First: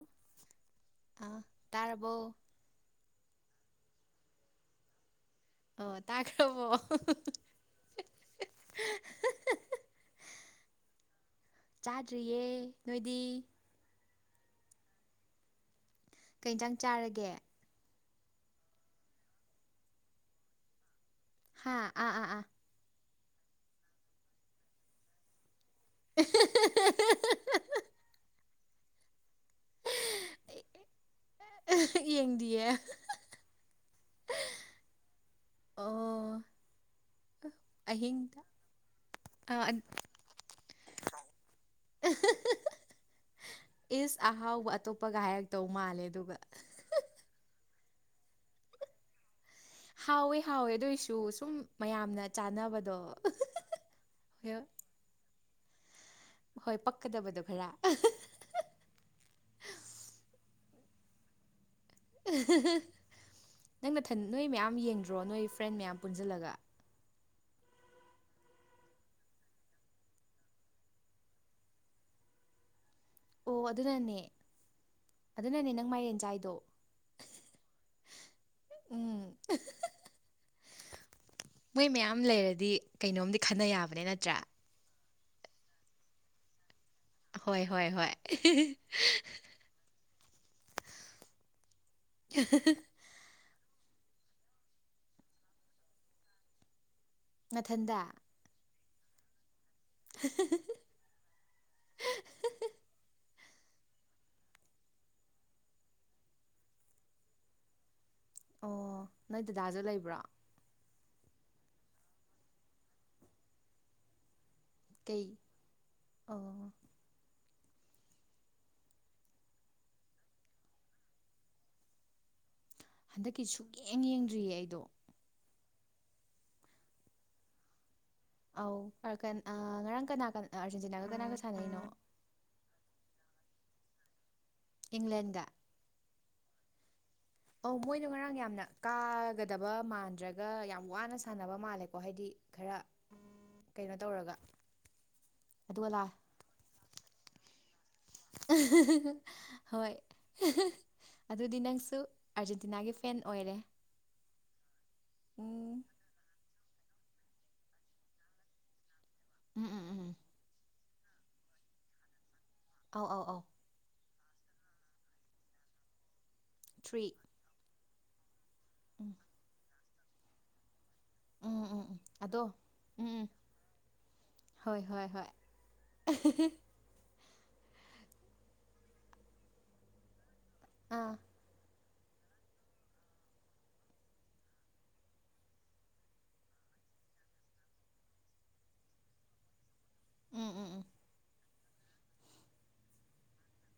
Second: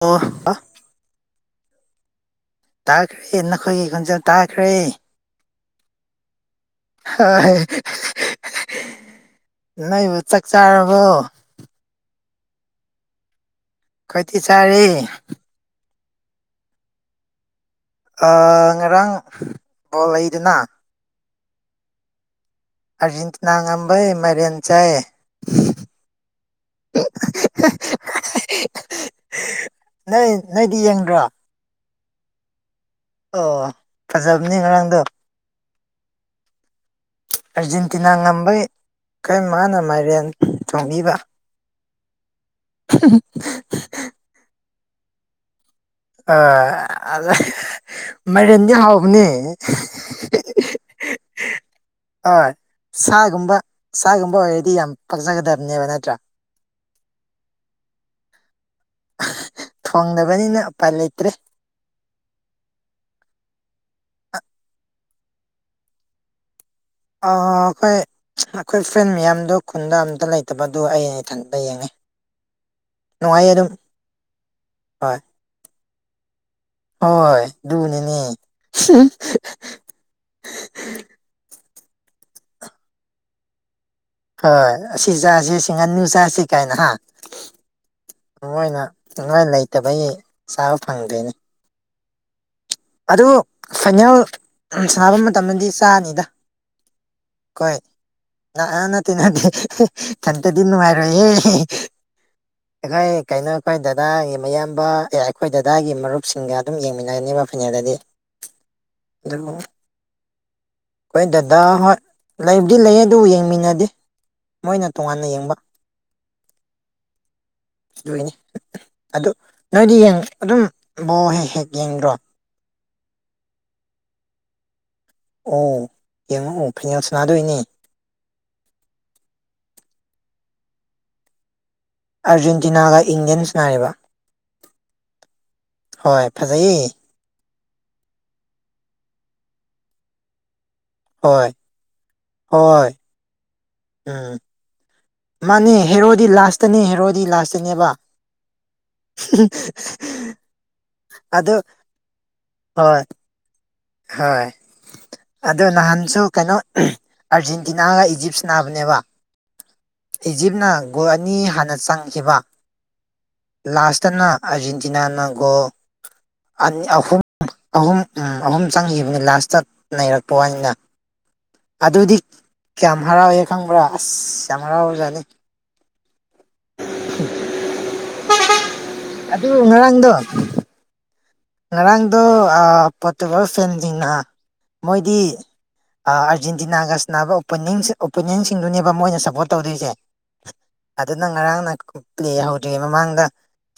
ꯑꯣ ꯑ ꯑ ꯇꯥꯔꯕꯣ ꯇꯥꯈ꯭ꯔꯦ ꯅꯈꯣꯏꯒꯤ ꯈꯣꯟꯖꯦꯜ ꯇꯥꯈ꯭ꯔꯦ ꯑꯣ ꯇꯥꯈ꯭ꯔꯕꯣ ꯍꯣꯏ ꯅꯩꯕꯨ ꯆꯥꯛ ꯆꯥꯔꯕꯣ ꯆꯥꯗ꯭ꯔꯤꯌꯦ ꯅꯣꯏꯗꯤ ꯈꯣꯏꯇꯤ ꯆꯥꯔꯦ ꯀꯩꯏꯟꯖꯥꯡ ꯆꯥꯔꯒꯦ ꯑ ꯉꯔꯥꯡ ꯕꯣꯜ ꯂꯩꯗꯅ ꯍꯥꯥ ꯑꯥ ꯑꯥ ꯑꯥ ꯑꯔꯖꯦꯟꯇꯤꯅꯥ ꯉꯝꯝꯕꯩ ꯃꯥꯏꯔꯦꯟ ꯆꯥꯏ ꯍ ꯅꯣꯏ ꯅꯣꯏꯗꯤ ꯌꯦꯡꯗ꯭ꯔꯣ ꯌꯦꯡꯗꯤꯌꯦ ꯑꯣ ꯐꯖꯕꯅꯤ ꯉꯔꯥꯡꯗꯣ ꯑꯣ ꯑꯥꯔꯖꯦꯟꯇꯤꯅꯥ ꯑꯍꯤꯡꯗ ꯉꯝꯕꯩ ꯀꯔ ꯑꯥ ꯃꯥꯅ ꯃꯥꯏꯔꯦꯟ ꯊꯣꯡꯕꯤꯕ ꯑꯦ [unintelligible] ꯏꯁ ꯑꯍꯥꯎꯕ ꯑꯇꯣꯞꯄ ꯒꯍꯛꯇꯧ ꯃꯥꯜꯂꯦ ꯑꯗꯨꯒ ꯑ ꯃꯥꯏꯔꯦꯟꯗꯤ ꯍꯥꯎꯕꯅꯤ ꯍꯥꯎꯋꯦ ꯍꯥꯎꯋꯦ ꯑꯗꯨꯏꯁꯨ ꯁꯨꯝ ꯃꯌꯥꯝꯅ ꯍꯣꯏ ꯆꯥꯅꯕꯗꯣ ꯁꯥꯒꯨꯝꯕ ꯁꯥꯒꯨꯝꯕ ꯑꯣꯏꯔꯗꯤ ꯌꯥꯝ ꯄꯥꯛꯆꯒꯗꯕꯅꯦꯕ ꯅꯠꯇ꯭ꯔꯥ ꯍꯣꯏ ꯄꯛꯀꯗꯕꯗꯣ ꯈꯔ ꯊꯣꯡꯗꯕꯅꯤꯅ ꯎꯄꯥꯏ ꯂꯩꯇ꯭ꯔꯦ ꯅꯪ ꯅꯊꯟ ꯅꯣꯏ ꯃꯌꯥꯝ ꯌꯦꯡꯗ꯭ꯔꯣ ꯅꯣꯏ ꯐ꯭ꯔꯦꯟ ꯃꯌꯥꯝ ꯄꯨꯟꯖꯜꯂꯒ ꯑ ꯑꯩ ꯑꯩꯈꯣꯏ ꯐ꯭ꯔꯦꯟ ꯃꯌꯥꯝꯗꯣ ꯈꯨꯟꯗ ꯑꯝꯇ ꯂꯩꯇꯕꯗꯨ ꯑꯩ ꯏꯊꯟꯇ ꯌꯦꯡꯉꯦ ꯅꯨꯡꯉꯥꯏꯌꯦ ꯑꯣ ꯑꯗꯨꯝ ꯑꯗꯨꯅꯅꯦ ꯍꯣꯏ ꯑꯗꯨꯅꯅꯦ ꯅꯪ ꯃꯥꯏꯔꯦꯟ ꯆꯥꯏꯗꯣ ꯍꯣꯏ ꯗꯨ ꯅꯤꯅꯤ ꯍꯝ ꯎꯝ ꯃꯣꯏ ꯃꯌꯥꯝ ꯂꯩꯔꯗꯤ ꯀꯩꯅꯣꯝꯗꯤ ꯈꯟꯅ ꯌꯥꯕꯅꯦ ꯅꯠꯇ꯭ꯔꯥ ꯍꯣꯏ ꯑꯁꯤ ꯆꯥꯥꯁꯤ ꯁꯤ ꯉꯥꯅꯨ ꯆꯥꯁꯤ ꯀꯥꯏꯅ ꯍꯥ ꯍꯣꯏ ꯍꯣꯏ ꯍꯣꯏ ꯃꯣꯏꯅ ꯅꯣꯏ ꯂꯩꯇꯕꯩ ꯆꯥꯕ ꯐꯪꯗꯤꯅꯤ ꯑꯗꯨ ꯐꯥꯏꯅꯦꯜ ꯁꯥꯕ ꯃꯇꯝꯗꯗꯤ ꯆꯥꯅꯤꯗ ꯑꯩꯈꯣꯏ ꯅꯊꯟꯗ ꯅ ꯑꯥ ꯅꯠꯇꯦ ꯅꯠꯇꯦ ꯏꯊꯟꯇꯗꯤ ꯅꯨꯡꯉꯥꯏꯔꯣꯏꯍꯦ ꯑꯩꯈꯣꯏ ꯀꯩꯅꯣ ꯈꯣꯏ ꯗꯗꯥꯒꯤ ꯃꯌꯥꯝꯕ ꯑꯦ ꯑꯩꯈꯣꯏ ꯗꯗꯥꯒꯤ ꯃꯔꯨꯞꯁꯤꯡꯒ ꯑꯗꯨꯝ ꯌꯦꯡꯃꯤꯟꯅꯒꯅꯤꯕ ꯗꯗꯤ ꯑꯣ ꯅꯣꯏ ꯗꯗꯥꯖꯨ ꯂꯩꯕ꯭ꯔꯣ ꯑꯩꯈꯣꯏ ꯗꯗꯥ ꯍꯣꯏ ꯂꯩꯕꯨꯗꯤ ꯂꯩꯌꯦ ꯑꯗꯨ ꯌꯦꯡꯃꯤꯟꯅꯗꯦ ꯃꯣꯏꯅ ꯀꯩ ꯇꯣꯉꯥꯟꯅ ꯌꯦꯡꯕ ꯑꯣ ꯑꯗꯨꯏꯅꯤ ꯑꯗꯨ ꯅꯣꯏꯗꯤ ꯌꯦꯡ ꯑꯗꯨꯝ ꯕꯣ ꯍꯦꯛ ꯍꯦꯛ ꯌꯦꯡꯗ꯭ꯔꯣ ꯍꯟꯗꯛꯀꯤ ꯁꯨꯛꯌꯦꯡ ꯌꯦꯡꯗ꯭ꯔꯤꯌꯦ ꯑꯩꯗꯣ ꯑꯣ ꯌꯦꯡꯉꯛꯑꯣ ꯐꯥꯏꯅꯦꯜ ꯁꯅꯥꯗꯣꯏꯅꯦ ꯑꯧ ꯑꯔꯀꯟ ꯑ ꯉꯔꯥꯡ ꯀꯅꯥ ꯀꯅ ꯑꯥꯔꯖꯦꯟꯇꯤꯅꯥꯒ ꯀꯅꯥꯒ ꯁꯥꯟꯅꯩꯅꯣ ꯑꯥꯔꯖꯦꯟꯇꯤꯅꯥꯒ ꯏꯪꯂꯦꯟꯁ ꯁꯅꯔꯤꯕ ꯏꯪꯂꯦꯟꯒ ꯍꯣꯏ ꯐꯖꯩꯌꯦ ꯑꯧ ꯃꯣꯏꯗꯣ ꯉꯔꯥꯡ ꯌꯥꯝꯅ ꯀꯥꯒꯗꯕ ꯃꯥꯟꯗ꯭ꯔꯒ ꯒ ꯌꯥꯝ ꯋꯥꯅ ꯍꯣꯏ ꯁꯥꯟꯅꯕ ꯃꯥꯜꯂꯦꯀꯣ ꯍꯥꯏꯗꯤ ꯈꯔ ꯍꯣꯏ ꯀꯩꯅꯣ ꯇꯧꯔꯒ ꯎꯝ ꯃꯥꯅꯦ ꯑꯗꯨꯒ ꯂꯥ ꯍꯦꯔꯣꯗꯤ ꯂꯥꯁꯇꯅꯦ ꯍꯦꯔꯣꯗꯤ ꯂꯥꯁꯇꯅꯦꯕ ꯍꯣꯏ ꯑꯗꯨ ꯑꯗꯨꯗꯤ ꯅꯪꯁꯨ ꯑꯥꯔꯖꯦꯟꯇꯤꯅꯥꯒꯤ ꯍꯣꯏ ꯐꯦꯟ ꯑꯣꯏꯔꯦ ꯍꯣꯏ ꯑꯗꯣ ꯎꯝ ꯅꯍꯥꯟꯁꯨ ꯀꯩꯅꯣ ꯑꯥꯔꯖꯦꯟꯇꯤꯅꯥꯒ ꯏꯖꯤꯞꯁ ꯅꯥꯕꯅꯦꯕ ꯎꯝ ꯎꯝ ꯎꯝ ꯏꯖꯤꯞꯅ ꯒꯣꯜ ꯑꯅꯤ ꯍꯥꯟꯅ ꯆꯪꯈꯤꯕ ꯑꯧ ꯑꯧ ꯑꯧ ꯂꯥꯁꯇꯅ ꯑꯔꯖꯦꯟꯇꯤꯅꯥꯅ ꯒꯣꯜ ꯊ꯭ꯔꯤ ꯑꯍꯨꯝ ꯑꯍꯨꯝ ꯎꯝ ꯑꯍꯨꯝ ꯎꯝ ꯆꯪꯈꯤꯕꯅꯤ ꯂꯥꯁꯇ ꯅꯔꯛꯄ ꯋꯥꯅꯤꯅ ꯎꯝ ꯎꯝ ꯎꯝ ꯑꯗꯨꯗꯤ ꯑꯗꯣ ꯀꯌꯥꯝ ꯎꯝ ꯎꯝ ꯍꯔꯥꯎꯋꯦ ꯈꯪꯕ꯭ꯔꯥ ꯑꯁ ꯌꯥꯝ ꯍꯣꯏ ꯍꯣꯏ ꯍꯔꯥꯎꯕꯖꯥꯠꯅꯤ ꯍꯣꯏ [inaudible] ꯑꯗꯨ ꯉꯔꯥꯡꯗꯣ ꯑꯥ ꯉꯔꯥꯡꯗꯣ ꯑ ꯄꯣꯇꯨꯒꯜ ꯐꯦꯟꯖꯤꯡꯅ ꯃꯣꯏꯗꯤ ꯑ ꯑꯥꯔꯖꯦꯟꯇꯤꯅꯥꯒ ꯁꯥꯟꯅꯕ ꯑꯣꯞꯄꯅꯤꯡ ꯑꯣꯄꯣꯅꯦꯟꯁꯤꯡꯗꯨꯅꯦꯕ ꯃꯣꯏꯅ ꯁꯞꯄꯣꯔꯠ ꯇꯧꯗꯣꯏꯁꯦ ꯎꯝ ꯎꯝ ꯎꯝ ꯑꯗꯨ ꯅ ꯉꯔꯥꯡꯅ ꯄ꯭ꯂꯦ ꯍꯧꯗ꯭ꯔꯤꯉꯩ ꯃꯃꯥꯡꯗ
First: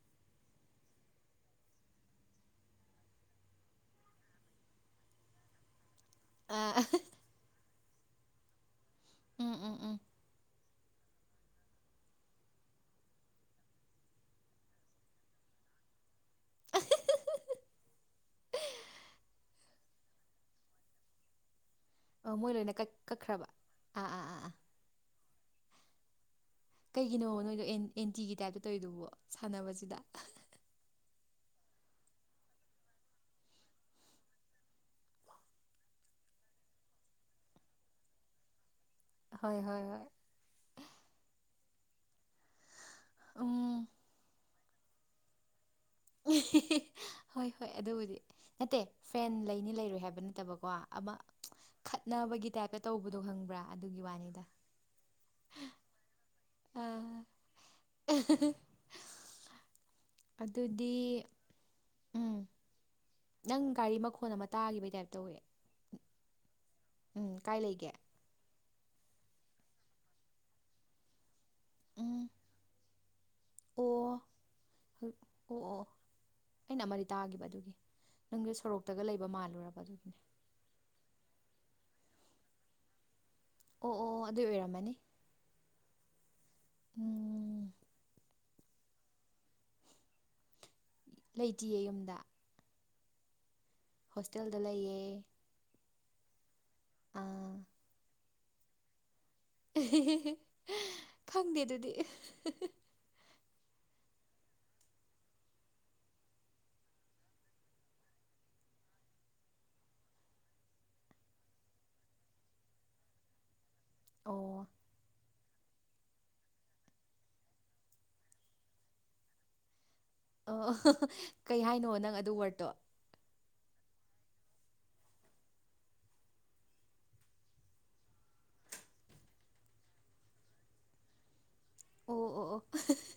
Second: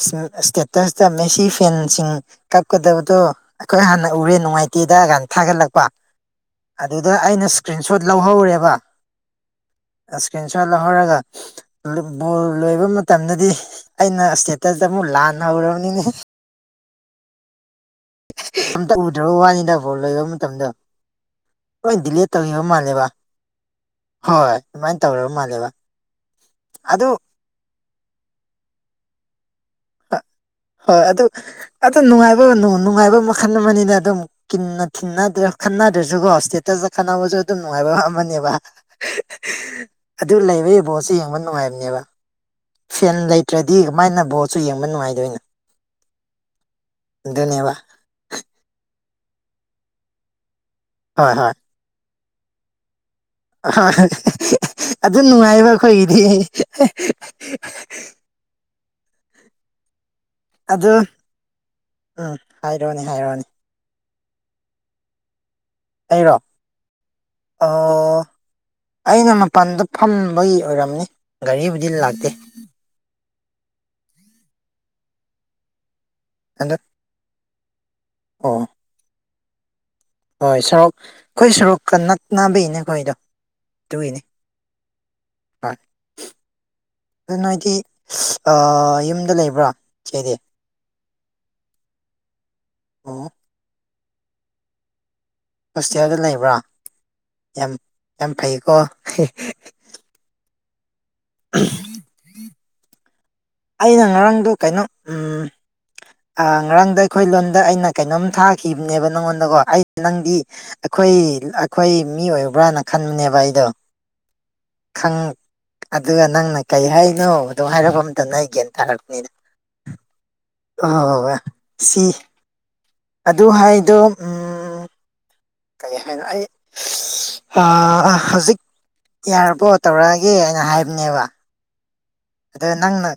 ꯏꯁ ꯏꯁꯇꯦꯇꯁꯇ ꯃꯦꯁꯤ ꯐꯦꯟꯁꯤꯡ ꯀꯞꯀꯗꯕꯗꯣ ꯑꯩꯈꯣꯏ ꯍꯥꯟꯅ ꯎꯔꯦ ꯅꯨꯡꯉꯥꯏꯇꯦꯗ ꯀꯅ ꯊꯥꯒꯠꯂꯛꯄ ꯑꯥ ꯑꯗꯨꯗ ꯑꯩꯅ ꯏꯁꯀ꯭ꯔꯤꯟꯁꯣꯠ ꯂꯧꯍꯧꯔꯦꯕ ꯎꯝ ꯎꯝ ꯎꯝ ꯏꯁꯀ꯭ꯔꯤꯟ ꯁꯣꯠ ꯂꯧꯍꯧꯔꯒ ꯕꯣꯜ ꯂꯣꯏꯕ ꯃꯇꯝꯗꯗꯤ ꯑꯩꯅ ꯏꯁꯇꯦꯠꯇꯗ ꯑꯃꯨꯛ ꯂꯥꯟꯅ ꯍꯧꯔꯕꯅꯤꯅꯦ ꯑꯝꯇ ꯎꯗ꯭ꯔꯕ ꯋꯥꯅꯤꯗ ꯐꯣꯟ ꯂꯧꯕ ꯃꯇꯝꯗ ꯂꯣꯏ ꯗꯤꯂꯦ ꯑꯣ ꯃꯣꯏ ꯇꯧꯈꯤꯕ ꯂꯣꯏꯅ ꯀꯛ ꯃꯥꯜꯂꯦꯕ ꯀꯛꯈ꯭ꯔꯕ ꯑꯥ ꯑꯥ ꯑꯥ ꯍꯣꯏ ꯑꯥ ꯑꯗꯨꯃꯥꯏꯅ ꯇꯧꯔꯕ ꯃꯥꯜꯂꯦꯕ ꯑꯗꯨ ꯀꯩꯒꯤꯅꯣ ꯅꯣꯏꯗꯣ ꯑꯦꯟꯇꯤꯒꯤ ꯇꯥꯏꯞꯇ ꯇꯧꯋꯤꯗꯨꯕꯣ ꯁꯥꯟꯅꯕꯁꯤꯗ ꯍꯣꯏ ꯑꯗꯨ ꯑꯗꯨ ꯅꯨꯡꯉꯥꯏꯕ ꯅꯨꯡꯉꯥꯏꯕ ꯃꯈꯜ ꯑꯃꯅꯤꯅ ꯑꯗꯨꯝ ꯊꯤꯗ꯭ꯔ ꯈꯟꯅꯗ꯭ꯔꯁꯨꯒꯣ ꯍꯣꯁꯇꯦꯠꯇ ꯈꯟꯅꯅꯕꯁꯨ ꯑꯗꯨꯝ ꯅꯨꯡꯉꯥꯏꯕ ꯑꯃꯅꯦꯕ ꯍꯣꯏ ꯍꯣꯏ ꯍꯣꯏ ꯑꯗꯨ ꯂꯩꯕꯒꯤ ꯕꯣꯠꯁ ꯌꯦꯡꯕ ꯅꯨꯡꯉꯥꯏꯕꯅꯦꯕ ꯐꯦꯟ ꯎꯝ ꯂꯩꯇ꯭ꯔꯗꯤ ꯀꯃꯥꯏꯅ ꯕꯣ ꯁꯨ ꯌꯦꯡꯕ ꯅꯨꯡꯉꯥꯏꯗꯣꯏꯅꯦ ꯍꯣꯏ ꯍꯣꯏ ꯑꯗꯨꯕꯨꯗꯤ ꯅꯠꯇꯦ ꯐ꯭ꯔꯦꯟ ꯂꯩꯅꯤ ꯂꯩꯔꯣꯏ ꯍꯥꯏꯕ ꯅꯠꯇꯕꯀꯣ ꯑꯃ ꯍꯣꯏ ꯍꯣꯏ ꯈꯠꯅꯕꯒꯤ ꯇꯥꯏꯞꯇ ꯇꯧꯕꯗꯣ ꯈꯪꯕ ꯑꯣꯏ ꯑꯗꯨ ꯅꯨꯡꯉꯥꯏꯕ ꯑꯩꯈꯣꯏꯒꯤꯗꯤ ꯑꯥ [unintelligible] ꯑꯗꯨ ꯑꯗꯨꯗꯤ ꯎꯝ ꯍꯥꯏꯔꯣꯅꯦ ꯍꯥꯏꯔꯣꯅꯦ ꯅꯪ ꯒꯥꯔꯤ ꯃꯈꯣꯟꯜ ꯑꯃ ꯇꯥꯈꯤꯕꯒꯤ ꯇꯥꯏꯞꯇꯧꯏꯦ ꯑꯩꯔꯣ ꯎꯝ ꯀꯥꯏ ꯂꯩꯒꯦ ꯑꯣ ꯑꯩꯅ ꯃꯄꯥꯟꯗ ꯐꯝꯕꯒꯤ ꯑꯣꯏꯔꯝꯅꯤ ꯒꯥꯔꯤꯕꯨꯗꯤ ꯂꯥꯛꯇꯦ ꯎꯝ ꯑꯣ ꯑꯣ ꯑꯣ ꯑꯗꯣ ꯑꯩꯅ ꯑꯃꯗꯤ ꯇꯥꯈꯤꯕ ꯑꯗꯨꯒꯤ ꯅꯪꯁꯦ ꯑꯣ ꯁꯣꯔꯣꯛꯇꯒ ꯂꯩꯕ ꯃꯥꯜꯂꯨꯔꯕ ꯑꯗꯨꯒꯤꯅꯦ ꯍꯣꯏ ꯁꯔꯣꯛ ꯑꯩꯈꯣꯏ ꯁꯔꯣꯛꯀ ꯅꯛꯅꯕꯒꯤꯅꯦꯈꯣꯏꯗꯣ ꯑꯣ ꯑꯣ ꯑꯗꯨꯏ ꯑꯣꯏꯔꯝꯃꯅꯤ ꯍꯣꯏ ꯑꯗꯨꯅ ꯎꯝ ꯍꯥꯏꯗꯤ ꯌꯨꯝꯗ ꯂꯩꯕ꯭ꯔꯥ ꯁꯤꯗꯤ ꯂꯩꯇꯌꯦ ꯌꯨꯝꯗ ꯎꯝ ꯍꯣꯁꯇꯦꯜꯗ ꯂꯩꯌꯦ ꯍꯣꯁꯇꯦꯜꯗ ꯂꯩꯕ꯭ꯔꯣ ꯑꯥ ꯌꯥꯝ ꯌꯥꯝ ꯐꯩꯀꯣ ꯑꯦꯍꯍ ꯈꯪꯗꯦ ꯑꯗꯨꯗꯤ ꯑꯩꯅ ꯉꯔꯥꯡꯗ ꯀꯩꯅꯣ ꯉꯔꯥꯡꯗ ꯑꯩꯈꯣꯏ ꯂꯣꯟꯗ ꯑꯩꯅ ꯀꯩꯅꯣꯝ ꯊꯥꯈꯤꯕꯅꯦꯕ ꯅꯪꯉꯣꯟꯗꯀꯣ ꯑꯩ ꯅꯪꯗꯤ ꯑꯩꯈꯣꯏ ꯑꯩꯈꯣꯏ ꯃꯤ ꯑꯣꯏꯕ꯭ꯔꯥꯅ ꯈꯟꯕꯅꯦꯕ ꯑꯩꯗꯣ ꯑꯣ ꯈꯪ ꯑꯗꯨꯒ ꯅꯪꯅ ꯀꯔꯤ ꯍꯥꯏꯅꯣ ꯑꯗꯨꯣ ꯍꯥꯏꯔꯛꯄ ꯅ ꯑꯩꯒꯦꯇ ꯍꯥꯅꯤꯗ ꯑ ꯀꯩ ꯍꯥꯏꯅꯣ ꯅꯪ ꯑꯗꯨ ꯋꯥꯔꯗꯠꯇꯣ ꯑꯗꯨ ꯍꯥꯏꯗꯣ ꯀꯔꯤ ꯍꯥꯏꯅ ꯑꯩ ꯍꯧꯖꯤꯛ ꯌꯥꯔꯕꯣ ꯇꯧꯔꯛꯑꯒꯦ ꯑꯅ ꯍꯥꯏꯕꯅꯦꯕ ꯑꯣ ꯑꯣ ꯑꯣ ꯑꯗ ꯅꯪꯅ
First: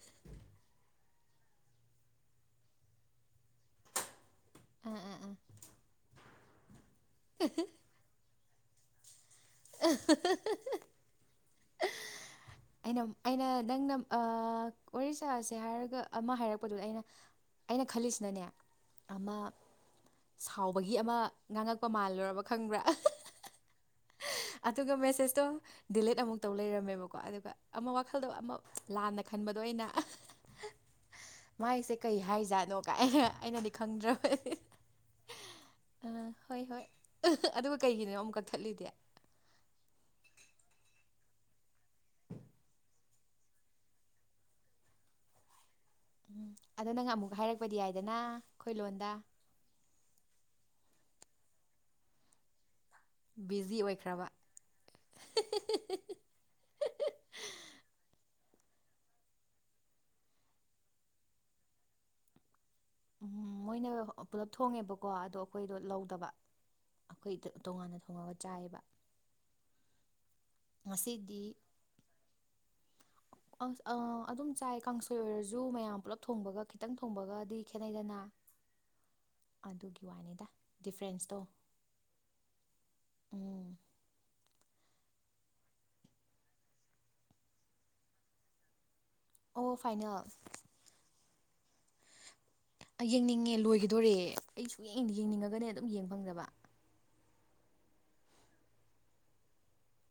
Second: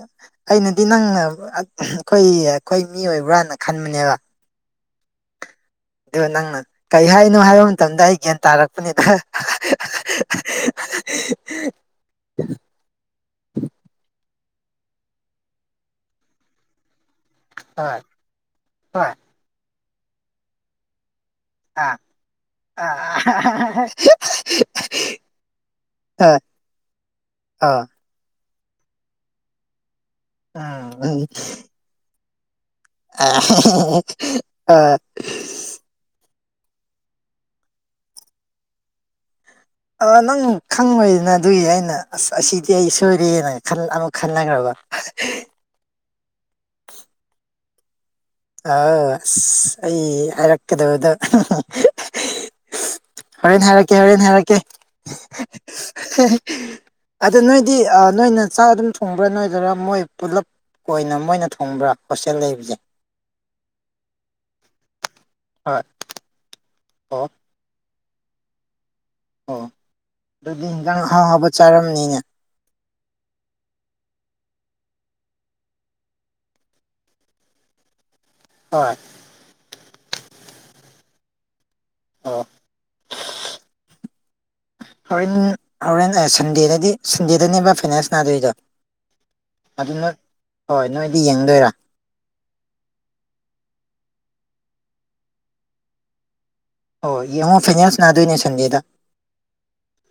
ꯑꯩꯅꯗꯤ ꯅꯪꯅ ꯑꯩꯈꯣꯏ ꯑꯩꯈꯣꯏ ꯃꯤ ꯑꯣꯏꯕ꯭ꯔꯥꯅ ꯈꯟꯕꯅꯦꯕ ꯎꯝ ꯎꯝ ꯎꯝ ꯑꯗꯨ ꯅꯪꯅ ꯀꯔꯤ ꯍꯥꯏꯅꯣ ꯍꯥꯏꯕ ꯃꯇꯝꯗ ꯑꯩ ꯒ꯭ꯌꯥꯟ ꯇꯥꯔꯛꯄꯅꯤꯗ [unintelligible] ꯑꯩꯅ ꯑꯩꯅ ꯅꯪꯅ ꯑꯣꯔꯤꯁꯥꯁꯦ ꯍꯥꯏꯔꯒ ꯑꯃ ꯍꯥꯏꯔꯛꯄꯗꯨꯗ ꯑꯩꯅ ꯑꯩꯅ ꯍꯣꯏ ꯈꯜꯂꯤꯁꯤꯅꯅꯦ ꯍꯣꯏ ꯑꯃ ꯁꯥꯎꯕꯒꯤ ꯑꯃ ꯉꯥꯡꯉꯛꯄ ꯑꯥ ꯃꯥꯜꯂꯨꯔꯕ ꯈꯪꯕ꯭ꯔꯥ ꯑꯥ ꯑꯗꯨꯒ ꯃꯦꯁꯦꯁꯇꯣ ꯗꯤꯂꯤꯠ ꯑꯥ ꯑꯃꯨꯛꯛꯇꯧ ꯂꯩꯔꯝꯃꯦꯕꯀꯣ ꯑꯗꯨꯒ ꯑꯥ ꯑꯃ ꯋꯥꯈꯜꯗꯣ ꯑꯃ ꯂꯥꯟꯅ ꯈꯟꯕꯗꯣ ꯑꯩꯅ ꯎꯝ [unintelligible] ꯃꯥꯏꯁꯦ ꯀꯩ ꯍꯥꯏꯖꯥꯠꯅꯣ ꯀꯥꯏ ꯑꯩꯅꯗꯤ ꯑꯥ ꯈꯪꯗ꯭ꯔꯕ ꯑ ꯍꯣꯏ ꯍꯣꯏ ꯑꯗꯨꯒ ꯀꯩꯒꯤꯅꯣ ꯑꯃꯨꯛ ꯀꯛꯊꯠꯂꯤꯨꯗꯦ ꯑ ꯅꯪ ꯈꯪꯉꯣꯏꯗꯅ ꯑꯗꯨꯒꯤ ꯑꯩꯅ ꯑꯁ ꯑꯁꯤꯗꯤ ꯑꯩ ꯁꯣꯏꯔꯦꯅ ꯑꯃꯨꯛ ꯈꯟꯅꯈ꯭ꯔꯕ ꯑ ꯎꯝ ꯑꯗ ꯅꯪ ꯑꯃꯨꯛ ꯍꯥꯏꯔꯛꯄꯗꯤ ꯌꯥꯏꯗꯅ ꯑꯥꯎ ꯂꯣꯟꯗ ꯑꯁ ꯑꯩ ꯍꯥꯏꯔꯛꯀꯗꯕꯗꯣ ꯍꯣꯔꯦꯟ ꯕꯤꯖꯤ ꯍꯥꯏꯔꯛꯀꯦ ꯍꯣꯔꯦꯟ ꯑꯣꯏꯈ꯭ꯔꯕ ꯍꯥꯏꯔꯛꯀꯦ ꯑꯗ ꯅꯣꯏꯗꯤ ꯅꯣꯏꯅ ꯆꯥꯛ ꯑꯗꯨꯝ ꯊꯣꯡꯕ꯭ꯔꯥ ꯅꯣꯏꯗꯣꯏꯔꯥ ꯃꯣꯏ ꯄꯨꯂꯞ ꯀꯣꯏꯅ ꯃꯣꯏꯅ ꯊꯣꯡꯕ꯭ꯔꯥ ꯍꯣꯁꯇꯦꯜ ꯂꯩꯕꯁꯦ ꯎꯝ ꯃꯣꯏꯅ ꯄꯨꯂꯞ ꯊꯣꯡꯉꯦꯕꯀꯣ ꯑꯗꯣ ꯑꯩꯈꯣꯏꯗꯣ ꯍꯣꯏ ꯂꯧꯗꯕ ꯑꯣ ꯑꯩꯈꯣꯏ ꯇꯣꯉꯥꯟꯅ ꯊꯣꯡꯉꯒ ꯆꯥꯏꯌꯦꯕ ꯑꯣ ꯑꯗꯨꯗꯤ ꯏꯟꯖꯥꯡ ꯑꯍꯥꯎ ꯉꯁꯤꯗꯤ ꯍꯥꯎꯕ ꯆꯥꯔꯝꯅꯤꯅꯦ [inaudible] ꯑꯁ ꯑ ꯑꯗꯨꯝ ꯆꯥꯏ ꯀꯥꯡꯁꯣꯏ ꯑꯣꯏꯔꯁꯨ ꯃꯌꯥꯝ ꯄꯨꯜꯂꯞ ꯊꯣꯡꯕꯒ ꯈꯤꯇꯪ ꯊꯣꯡꯕꯒꯗꯤ ꯈꯦꯠꯅꯩꯗꯅ ꯍꯣꯏ ꯑꯗꯨꯒꯤ ꯋꯥꯅꯤꯗ ꯗꯤꯐ꯭ꯔꯦꯟꯁꯇꯣ ꯑꯣ ꯎꯝ ꯍꯣꯔꯦꯟ ꯍꯣꯔꯦꯟ ꯁꯟꯗꯦꯗꯗꯤ ꯁꯟꯗꯦꯗꯅꯦꯕ ꯐꯤꯅꯥꯟꯁ ꯅꯥꯗꯣꯏꯗꯣ ꯑꯣ ꯑꯗꯨ ꯅꯣꯏ ꯐꯥꯏꯅꯦꯜ ꯍꯣꯏ ꯅꯣꯏꯗꯤ ꯌꯦꯡꯗꯣꯏꯔꯥ ꯌꯦꯡꯅꯤꯡꯉꯦ ꯂꯣꯏꯒꯗꯣꯔꯦ ꯑꯩ ꯁꯨ ꯌꯦꯡꯅꯤꯡꯉꯒꯅꯦ ꯑꯗꯨꯝ ꯌꯦꯡ ꯐꯪꯖꯕ ꯍꯣꯏ ꯌꯦꯡꯉꯣ ꯐꯥꯏꯅꯥꯦꯟꯁ ꯅꯥꯗꯣꯏꯅꯦ ꯁꯟꯗꯦꯗ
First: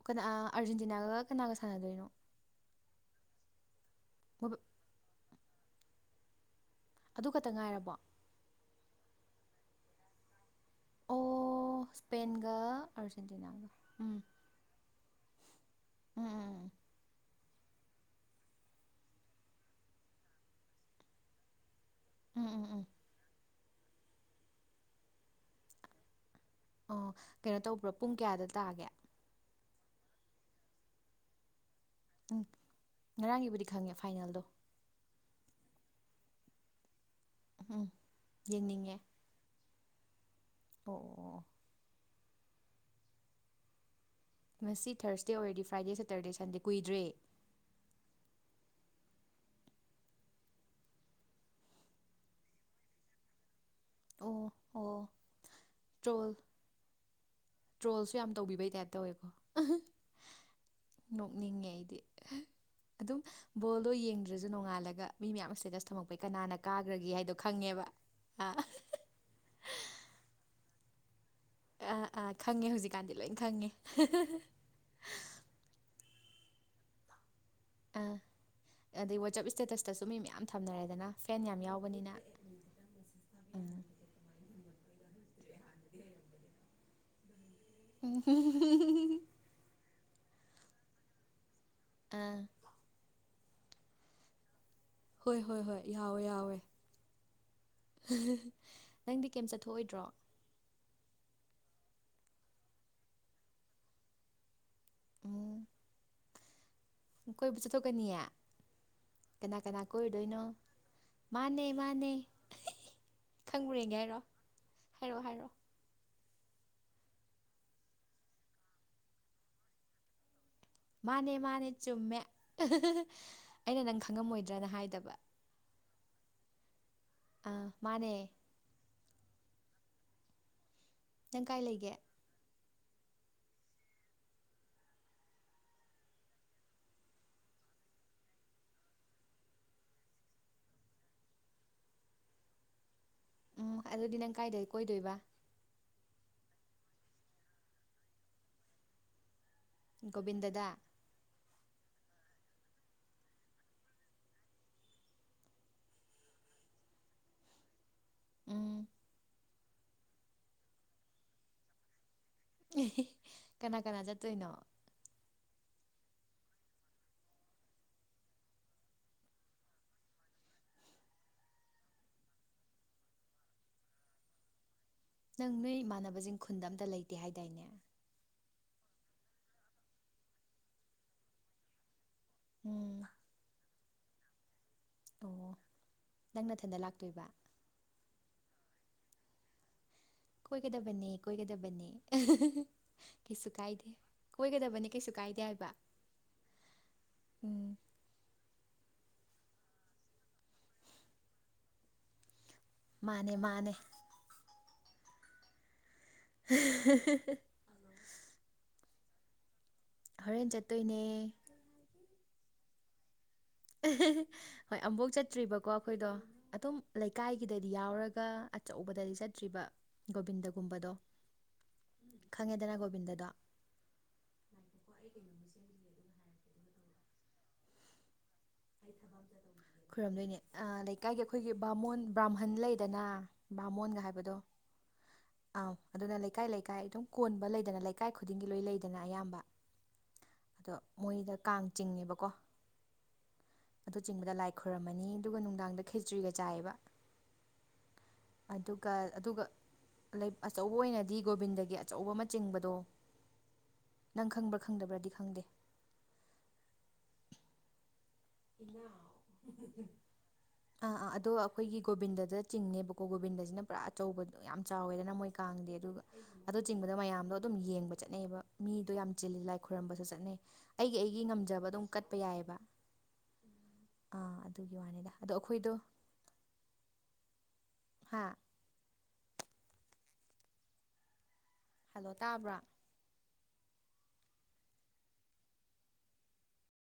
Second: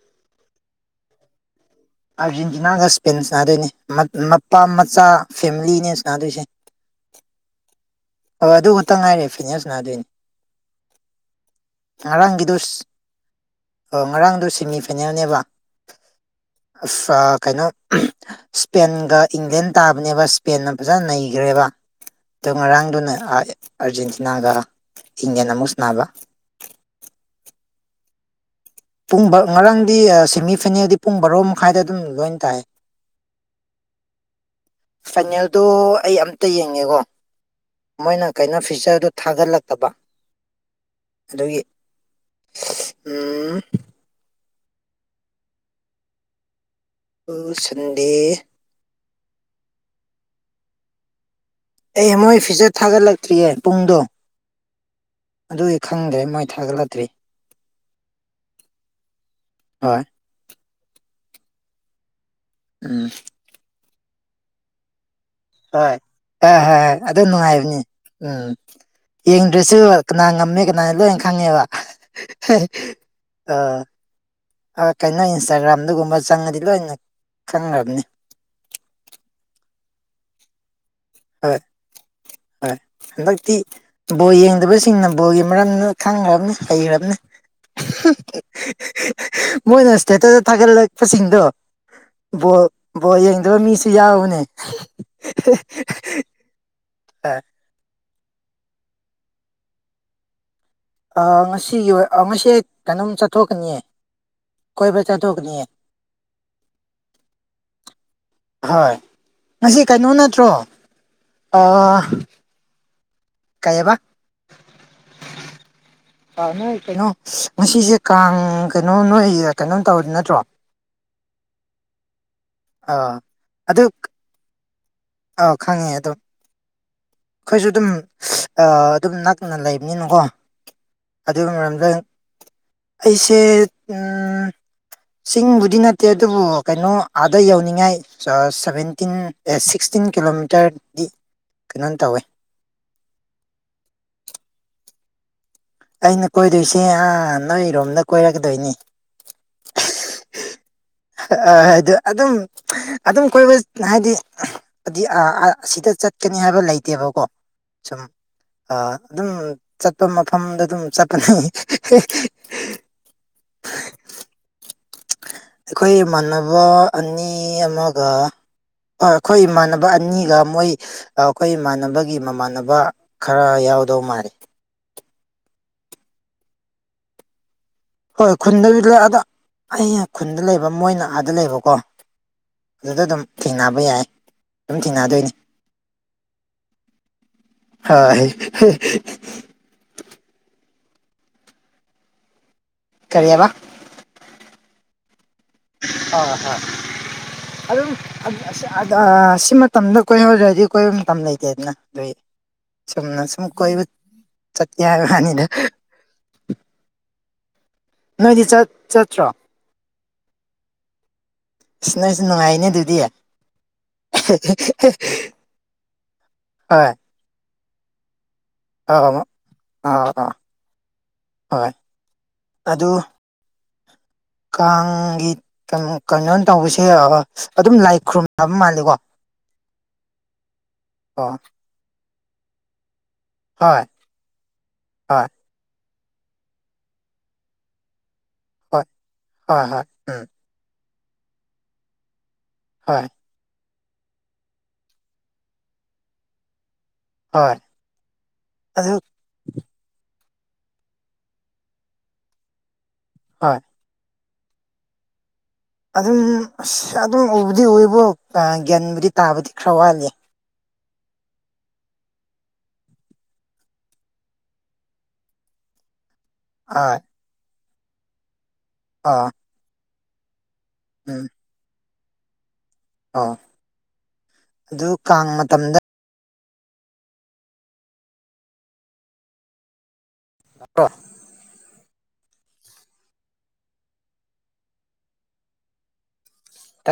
ꯀꯅꯥ ꯑꯥꯔꯖꯦꯟꯇꯤꯅꯥꯒ ꯀꯅꯥꯒ ꯁꯥꯟꯅꯗꯣꯏꯅꯣ ꯑꯥꯔꯖꯦꯟꯇꯤꯅꯥꯒ ꯁ꯭ꯄꯦꯟ ꯁꯥꯟꯗꯣꯏꯅꯤ ꯃꯄꯥ ꯃꯆꯥ ꯐꯦꯃꯤꯂꯤꯅꯦ ꯁꯥꯟꯗꯣꯏꯁꯦ ꯑꯗꯨ ꯈꯛꯇ ꯉꯥꯏꯔꯕꯣ ꯍꯣꯏ ꯑꯗꯨ ꯈꯛꯇꯪ ꯉꯥꯏꯔꯦ ꯐꯤꯅꯦꯁꯅꯅꯥꯗꯣꯏꯅꯤ ꯑꯣ ꯉꯔꯥꯡꯒꯤꯗ ꯁ꯭ꯄꯦꯟꯒ ꯑꯥꯔꯖꯦꯟꯇꯤꯅꯥꯒ ꯎꯝ ꯉꯔꯥꯡꯗ ꯁꯤꯅꯤ ꯀꯩꯅꯅꯦꯕ ꯎꯝ ꯑ ꯀꯩꯅꯣ ꯁꯄꯦꯟꯒ ꯏꯪꯂꯦꯟ ꯇꯥꯕꯅꯦꯕ ꯁꯄꯦꯟꯅ ꯐꯖꯅ ꯅꯩꯈ꯭ꯔꯦꯕ ꯎꯝ ꯎꯝ ꯑ ꯎꯝ ꯎꯝ ꯎꯝ ꯉꯔꯥꯡ ꯑꯗꯨꯅ ꯑꯥꯔꯖꯦꯟꯇꯤꯅꯥꯒ ꯏꯟꯗꯤꯌꯥꯟ ꯑꯃꯨ ꯅꯥꯕ ꯑꯣ ꯀꯩꯅꯣ ꯇꯧꯕ꯭ꯔꯣ ꯄꯨꯡ ꯀꯌꯥꯗ ꯇꯥꯒꯦ ꯨꯡ ꯉꯔꯥꯡꯗꯤ ꯁꯦꯃꯤ ꯐꯥꯏꯅꯦꯜꯗꯤ ꯄꯨꯡ ꯕꯥꯔꯣ ꯃꯈꯥꯏꯗ ꯑꯗꯨꯝ ꯂꯣꯏꯅ ꯎꯝ ꯇꯥꯏ ꯉꯔꯥꯡꯒꯤꯕꯨꯗꯤ ꯈꯪꯉꯦ ꯐꯥꯏꯅꯦꯜꯗꯣ ꯐꯥꯏꯅꯦꯜꯗꯣ ꯑꯩ ꯑꯝꯇ ꯌꯦꯡꯉꯦꯀꯣ ꯎꯝ ꯃꯣꯏꯅ ꯀꯩꯅꯣ ꯌꯦꯡꯅꯤꯡꯉꯦ ꯐꯤꯆꯔꯗ ꯊꯥꯒꯠꯂꯛꯇꯕ ꯑꯣ ꯑꯣ ꯑꯣ ꯑꯗꯨꯒꯤ ꯎꯝ ꯉꯁꯤ ꯊꯔꯁꯗꯦ ꯑꯣꯏꯔꯗꯤ ꯐ꯭ꯔꯥꯏꯗꯦ ꯁꯦꯇꯔꯗꯦ ꯁꯟꯗꯦ ꯀꯨꯏꯗ꯭ꯔꯦ ꯁꯟꯗꯦ ꯑꯦ ꯃꯣꯏ ꯐꯤꯖꯠ ꯊꯥꯒꯠꯂꯛꯇ꯭ꯔꯤꯌꯦ ꯄꯨꯡꯗꯣ ꯑꯣ ꯑꯣ ꯑꯗꯨꯗꯤ ꯈꯪꯗ꯭ꯔꯦ ꯇ꯭ꯔꯣꯜ ꯃꯣꯏ ꯊꯥꯒꯠꯂꯛꯇ꯭ꯔꯤ ꯇ꯭ꯔꯣꯜꯁꯨ ꯌꯥꯝ ꯇꯧꯕꯤꯕꯩ ꯇꯥꯏꯞ ꯇꯧꯋꯦꯀꯣ ꯍꯣꯏ ꯅꯣꯛꯅꯤꯡꯉꯦ ꯑꯩꯗꯤ ꯎꯝ ꯑꯗꯨꯝ ꯕꯣꯜꯗꯣ ꯌꯦꯡꯗ꯭ꯔꯁꯨ ꯅꯣꯡꯉꯥꯜꯂꯒ ꯃꯤ ꯃꯌꯥꯝ ꯁꯤꯗ ꯍꯣꯏ ꯊꯝꯃꯛꯄꯩ ꯍꯣꯏ ꯍꯣꯏ ꯀꯅꯥꯅ ꯍꯣꯏ ꯀꯥꯈ꯭ꯔꯒꯦ ꯑꯗꯨ ꯍꯥꯏꯗꯣ ꯅꯨꯡꯉꯥꯏꯕꯅꯤ ꯈꯪꯉꯦꯕ ꯑ ꯎꯝ ꯌꯦꯡꯗ꯭ꯔꯁꯨ ꯀꯅꯥ ꯉꯝꯃꯦ ꯀꯅꯥꯅ ꯂꯣꯏꯅ ꯈꯪꯉꯦꯕ ꯑꯥ ꯑꯥ ꯈꯪꯉꯦ ꯍꯧꯖꯤꯛꯀꯥꯟꯗꯤ ꯂꯣꯏ ꯈꯪꯉꯦ ꯀꯩꯅꯣ ꯏꯟꯁꯇꯥꯒ꯭ꯔꯥꯝꯗꯒꯨꯝꯕ ꯆꯪꯉꯗꯤ ꯂꯣꯏꯅ ꯑ ꯈꯪꯈ꯭ꯔꯕꯅꯤ ꯑꯗꯩ ꯋꯥꯆꯞ ꯏꯁꯇꯦꯇꯁꯇꯁꯨ ꯃꯤ ꯃꯌꯥꯝ ꯊꯝꯅꯔꯦꯗꯅ ꯐꯦꯟ ꯌꯥꯝ ꯌꯥꯎꯕꯅꯤꯅ ꯍ ꯑꯛꯇꯤ ꯎꯝ ꯕꯣꯜ ꯌꯦꯡꯗꯕꯁꯤꯡꯅ ꯕꯣꯜꯒꯤ ꯃꯔꯝꯗꯨ ꯈꯪꯈ꯭ꯔꯕꯅꯤ ꯍꯩꯈ꯭ꯔꯕꯅꯤ ꯃꯣꯏꯅ ꯏꯁꯇꯦꯇꯗ ꯊꯥꯒꯠꯂꯛꯄꯁꯤꯡꯗꯣ ꯑꯥ ꯕꯣ ꯕꯣ ꯌꯦꯡꯗꯕ ꯃꯤꯁꯨ ꯌꯥꯎꯕꯅꯦ ꯍꯣꯏ ꯍꯣꯏ ꯍꯣꯏ ꯌꯥꯎꯋꯦ ꯌꯥꯎꯋꯦ ꯑ ꯅꯪꯗꯤ ꯀꯩꯝ ꯆꯠꯊꯣꯛꯑꯣꯏꯗ꯭ꯔꯣ ꯉꯁꯤꯒꯤ ꯉꯁꯤ ꯀꯩꯅꯣꯝ ꯆꯠꯊꯣꯛꯀꯅꯤꯌꯦ ꯀꯣꯏꯕ ꯆꯠꯊꯣꯛꯀꯅꯤꯌꯦ ꯀꯣꯏꯕꯨ ꯆꯠꯊꯣꯛꯀꯅꯤꯌꯦ ꯍꯣꯏ ꯀꯅꯥ ꯀꯅꯥ ꯉꯁꯤ ꯀꯩꯅꯣ ꯀꯣꯏꯔꯨꯗꯣꯏꯅꯣ ꯅꯠꯇ꯭ꯔꯣ ꯃꯥꯅꯦ ꯃꯥꯅꯦ ꯈꯪꯕ꯭ꯔ ꯌꯦꯡꯒꯦ ꯀꯩꯕ ꯍꯥꯏꯔꯣ ꯍꯥꯏꯔꯛꯑꯣ ꯍꯥꯏꯔꯛꯑꯣ ꯑ ꯅꯣꯏ ꯀꯩꯅꯣ ꯉꯁꯤꯁꯦ ꯀꯥꯡ ꯀꯩꯅꯣꯝ ꯅꯣꯏ ꯀꯩꯅꯣꯝ ꯇꯧꯗꯤ ꯅꯠꯇ꯭ꯔꯣ ꯃꯥꯅꯦ ꯃꯥꯅꯦ ꯆꯨꯝꯃꯦ ꯑꯥ ꯑꯩꯅ ꯅꯪ ꯈꯪꯉꯝꯃꯣꯏꯗ꯭ꯔꯅ ꯍꯥꯏꯗꯕ ꯑꯥꯎ ꯈꯪꯉꯦ ꯑꯗꯨꯝ ꯑꯥ ꯑꯩꯈꯣꯏꯁꯨ ꯑꯗꯨꯝ ꯃꯥꯅꯦ ꯑ ꯑꯗꯨꯝ ꯅꯛꯅ ꯂꯩꯕꯅꯤꯅꯀꯣ ꯅꯪ ꯑꯗꯨꯒꯤ ꯀꯥꯏ ꯃꯔꯝꯗ ꯂꯩꯒꯦ ꯑꯩꯁꯦ ꯑꯝ ꯆꯤꯡꯕꯨꯗꯤ ꯅꯠꯇꯦ ꯑꯗꯨꯕꯨ ꯀꯩꯅꯣ ꯑꯥꯗ ꯌꯧꯅꯤꯡꯉꯥꯏ ꯁꯑ ꯁꯚꯦꯟꯇꯤꯟ ꯑꯦ ꯁꯤꯛꯁꯇꯤꯟ ꯀꯤꯂꯣꯃꯤꯇꯔꯗꯤ ꯅꯪ ꯇꯧꯋꯦ ꯎꯝ ꯑꯗꯨꯗꯤ ꯅꯪ ꯀꯥꯏꯗꯩ ꯀꯣꯏꯗꯣꯏꯕ ꯑꯩꯅ ꯀꯣꯏꯗꯣꯏꯁꯦ ꯑꯥ ꯅꯣꯏꯔꯣꯝꯅ ꯀꯣꯏꯔꯛꯀꯗꯣꯏꯅꯤ ꯒꯣꯕꯤꯟꯗꯗ ꯑ ꯍꯥꯏꯗ ꯑꯗꯨꯝ ꯑꯗꯨꯝ ꯀꯣꯏꯕ ꯍꯥꯏꯗꯤ ꯑꯗꯤ ꯑꯁꯤꯗ ꯆꯠꯀꯅꯤ ꯍꯥꯏꯕ ꯂꯩꯇꯦꯕꯀꯣ ꯁꯨꯝ ꯑ ꯎꯝ ꯑꯗꯨꯝ ꯆꯠꯄ ꯃꯐꯝꯗ ꯑꯗꯨꯝ ꯆꯠꯄꯅꯦ ꯑꯦ ꯀꯅꯥ ꯀꯅꯥ ꯆꯠꯇꯣꯏꯅꯣ ꯑꯩꯈꯣꯏ ꯏꯃꯥꯟꯅꯕ ꯑꯅꯤ ꯑꯃꯒ ꯍꯣꯏ ꯑꯩꯈꯣꯏ ꯏꯃꯥꯟꯅꯕ ꯑꯅꯤꯒ ꯃꯣꯏ ꯑꯩꯈꯣꯏ ꯏꯃꯥꯟꯅꯕꯒꯤ ꯃꯃꯥꯟꯅꯕ ꯈꯔ ꯌꯥꯎꯗꯧ ꯃꯥꯜꯂꯤ ꯅꯪ ꯅꯣꯏ ꯏꯃꯥꯟꯅꯕꯁꯤꯡ ꯈꯨꯟꯗ ꯑꯝꯇ ꯂꯩꯇꯦ ꯍꯥꯏꯗꯥꯏꯅꯦ ꯍꯣꯏ ꯈꯨꯟꯗ ꯑꯗꯣ ꯑꯩ ꯈꯨꯟꯗ ꯂꯩꯕ ꯃꯣꯏꯅ ꯑꯥꯗ ꯂꯩꯕꯀꯣ ꯎꯝ ꯑꯗꯨꯗꯨꯝ ꯊꯦꯡꯅꯕ ꯌꯥꯏ ꯑꯗꯨꯝ ꯊꯦꯡꯅꯗꯣꯏꯅꯤ ꯑꯣ ꯅꯪ ꯅꯊꯟꯗ ꯂꯥꯛꯇꯣꯏꯕ ꯍꯣꯏ ꯀꯣꯏꯒꯗꯕꯅꯦ ꯀꯣꯏꯒꯗꯕꯅꯦ ꯀꯔꯤꯕ ꯀꯩꯁꯨ ꯀꯥꯏꯗꯦ ꯀꯣꯏꯒꯗꯕꯅꯤ ꯀꯩꯁꯨ ꯀꯥꯏꯗꯦ ꯍꯥꯏꯕ ꯑ ꯍ ꯎꯝ ꯑꯗꯨꯝ ꯑ ꯁꯤ ꯃꯇꯝꯗ ꯀꯣꯏꯍꯧꯔꯗꯤ ꯀꯣꯏꯕ ꯃꯇꯝ ꯂꯩꯇꯦꯗꯅ ꯑꯗꯨꯏ ꯆꯨꯝꯅ ꯃꯥꯅꯦ ꯁꯨꯝ ꯃꯥꯅꯦ ꯀꯣꯏꯕ ꯆꯠꯀꯦ ꯍꯥꯏꯕꯅꯤꯗ [inaudible] ꯅꯣꯏꯗꯤ ꯆꯠ ꯆꯠꯇ꯭ꯔꯣ ꯍꯣꯔꯦꯟ ꯆꯠꯇꯣꯏꯅꯦ ꯁꯤ ꯅꯣꯏꯁꯨ ꯅꯨꯡꯉꯥꯏꯅꯦ ꯑꯗꯨꯗꯤ ꯍꯣꯏ ꯑꯕꯣꯛ ꯆꯠꯇ꯭ꯔꯤꯕꯀꯣ ꯑꯩꯈꯣꯏꯗꯣ ꯑꯗꯨꯝ ꯍꯣꯏ ꯏꯀꯥꯏꯒꯤꯗꯗꯤ ꯌꯥꯎꯔꯒ ꯑꯆꯧꯕꯗꯗꯤ ꯑꯥ ꯆꯠꯇ꯭ꯔꯤꯕ ꯑꯥ ꯑꯥ ꯒꯣꯕꯤꯟꯗꯒꯨꯝꯕꯗꯣ ꯍꯣꯏ ꯈꯪꯉꯦꯗꯅ ꯑꯗꯨ ꯒꯣꯕꯤꯟꯗꯗꯣ ꯀꯥꯡꯒꯤ ꯀꯩꯅꯣ ꯀꯩꯅꯣ ꯇꯧꯕꯁꯦ ꯑꯗꯨꯝ ꯂꯥꯏ ꯈꯨ꯭ꯔꯨꯝ ꯈꯨꯔꯨꯝꯗꯣꯏꯅꯦ ꯑ ꯂꯩꯀꯥꯏꯒꯤ ꯑꯣ ꯑꯩꯈꯣꯏꯒꯤ ꯕꯥꯃꯣꯟ ꯕ꯭ꯔꯥꯍꯟ ꯂꯩꯗꯅ ꯍꯣꯏ ꯕꯥꯃꯣꯟꯒ ꯍꯥꯏꯕꯗꯣ ꯍꯣꯏ ꯑꯥ ꯑꯗꯨꯅ ꯂꯩꯀꯥꯏ ꯂꯩꯀꯥꯏ ꯑꯗꯨꯝ ꯀꯣꯟꯕ ꯂꯩꯗꯅ ꯂꯩ ꯀꯥꯏ ꯈꯨꯗꯤꯡꯒꯤ ꯂꯣꯏ ꯍꯣꯏ ꯂꯩꯗꯅ ꯑꯌꯥꯝꯕ ꯍꯣꯏ ꯍꯣꯏ ꯎꯝ ꯑꯗꯣ ꯃꯣꯏꯗ ꯀꯥꯡ ꯆꯤꯡꯉꯦꯕꯀꯣ ꯍꯣꯏ ꯑꯗꯨ ꯆꯤꯡꯕꯗ ꯂꯥꯏ ꯈꯣꯏꯔꯝꯃꯅꯤ ꯑꯗꯨꯒ ꯅꯨꯡꯗꯥꯡꯗ ꯈꯦꯆ꯭ꯔꯤꯒ ꯆꯥꯏꯑꯕ ꯍꯣꯏ ꯑꯗꯨ ꯑꯗꯨꯒ ꯑꯗꯨꯒ ꯂꯩ ꯑꯆꯧꯕ ꯑꯣꯏꯅꯗꯤ ꯒꯣꯕꯤꯟꯗꯒꯤ ꯑꯆꯧꯕ ꯑꯃꯆꯤꯡꯕꯗꯣ ꯍ ꯅꯪ ꯈꯪꯕ꯭ꯔꯥ ꯈꯪꯗꯕ꯭ꯔꯗꯤ ꯈꯪꯗꯦ ꯑꯗꯨꯝ ꯑꯁ ꯑꯗꯨꯝ ꯎꯕꯨꯗꯤ ꯎꯏꯕꯣ ꯒ꯭ꯌꯥꯟꯕꯨꯗꯤ ꯇꯥꯕꯗꯤ ꯈꯔ ꯋꯥꯠꯂꯤ ꯑꯥ ꯑꯥ ꯑꯗꯣ ꯑꯩꯈꯣꯏꯒꯤ ꯒꯣꯕꯤꯟꯗꯗ ꯆꯤꯡꯅꯦꯕꯀꯣ ꯒꯣꯕꯤꯟꯗꯁꯤꯅ ꯄꯨꯔꯥ ꯑꯆꯧꯕꯗ ꯌꯥꯝ ꯆꯥꯎꯋꯦꯗꯅ ꯃꯣꯏ ꯀꯥꯡꯗꯤ ꯑꯗꯨꯒ ꯑꯗꯨ ꯍꯣꯏ ꯆꯤꯡꯕꯗ ꯃꯌꯥꯝꯗꯣ ꯑꯗꯨꯝ ꯌꯦꯡꯕ ꯆꯠꯅꯩꯑꯕ ꯃꯤꯗꯣ ꯌꯥꯝ ꯑꯣ ꯆꯤꯜꯂꯤ ꯂꯥꯏ ꯈꯣꯏꯔꯝꯕꯁꯨ ꯆꯠꯅꯩ ꯑꯩꯒꯤ ꯎꯝ ꯑꯩꯒꯤ ꯉꯝꯖꯕ ꯑꯗꯨꯝ ꯀꯠꯄ ꯌꯥꯏꯑꯕ ꯑꯣ ꯑꯥ ꯑꯗꯨꯒꯤ ꯑꯗꯨ ꯋꯥꯅꯤꯗ ꯀꯥꯡ ꯑꯗꯣ ꯑꯩꯈꯣꯏꯗꯣ ꯃꯇꯝꯗ ꯍꯥꯥ ꯑ ꯍꯜꯂꯣ ꯇꯥꯕ꯭ꯔꯥ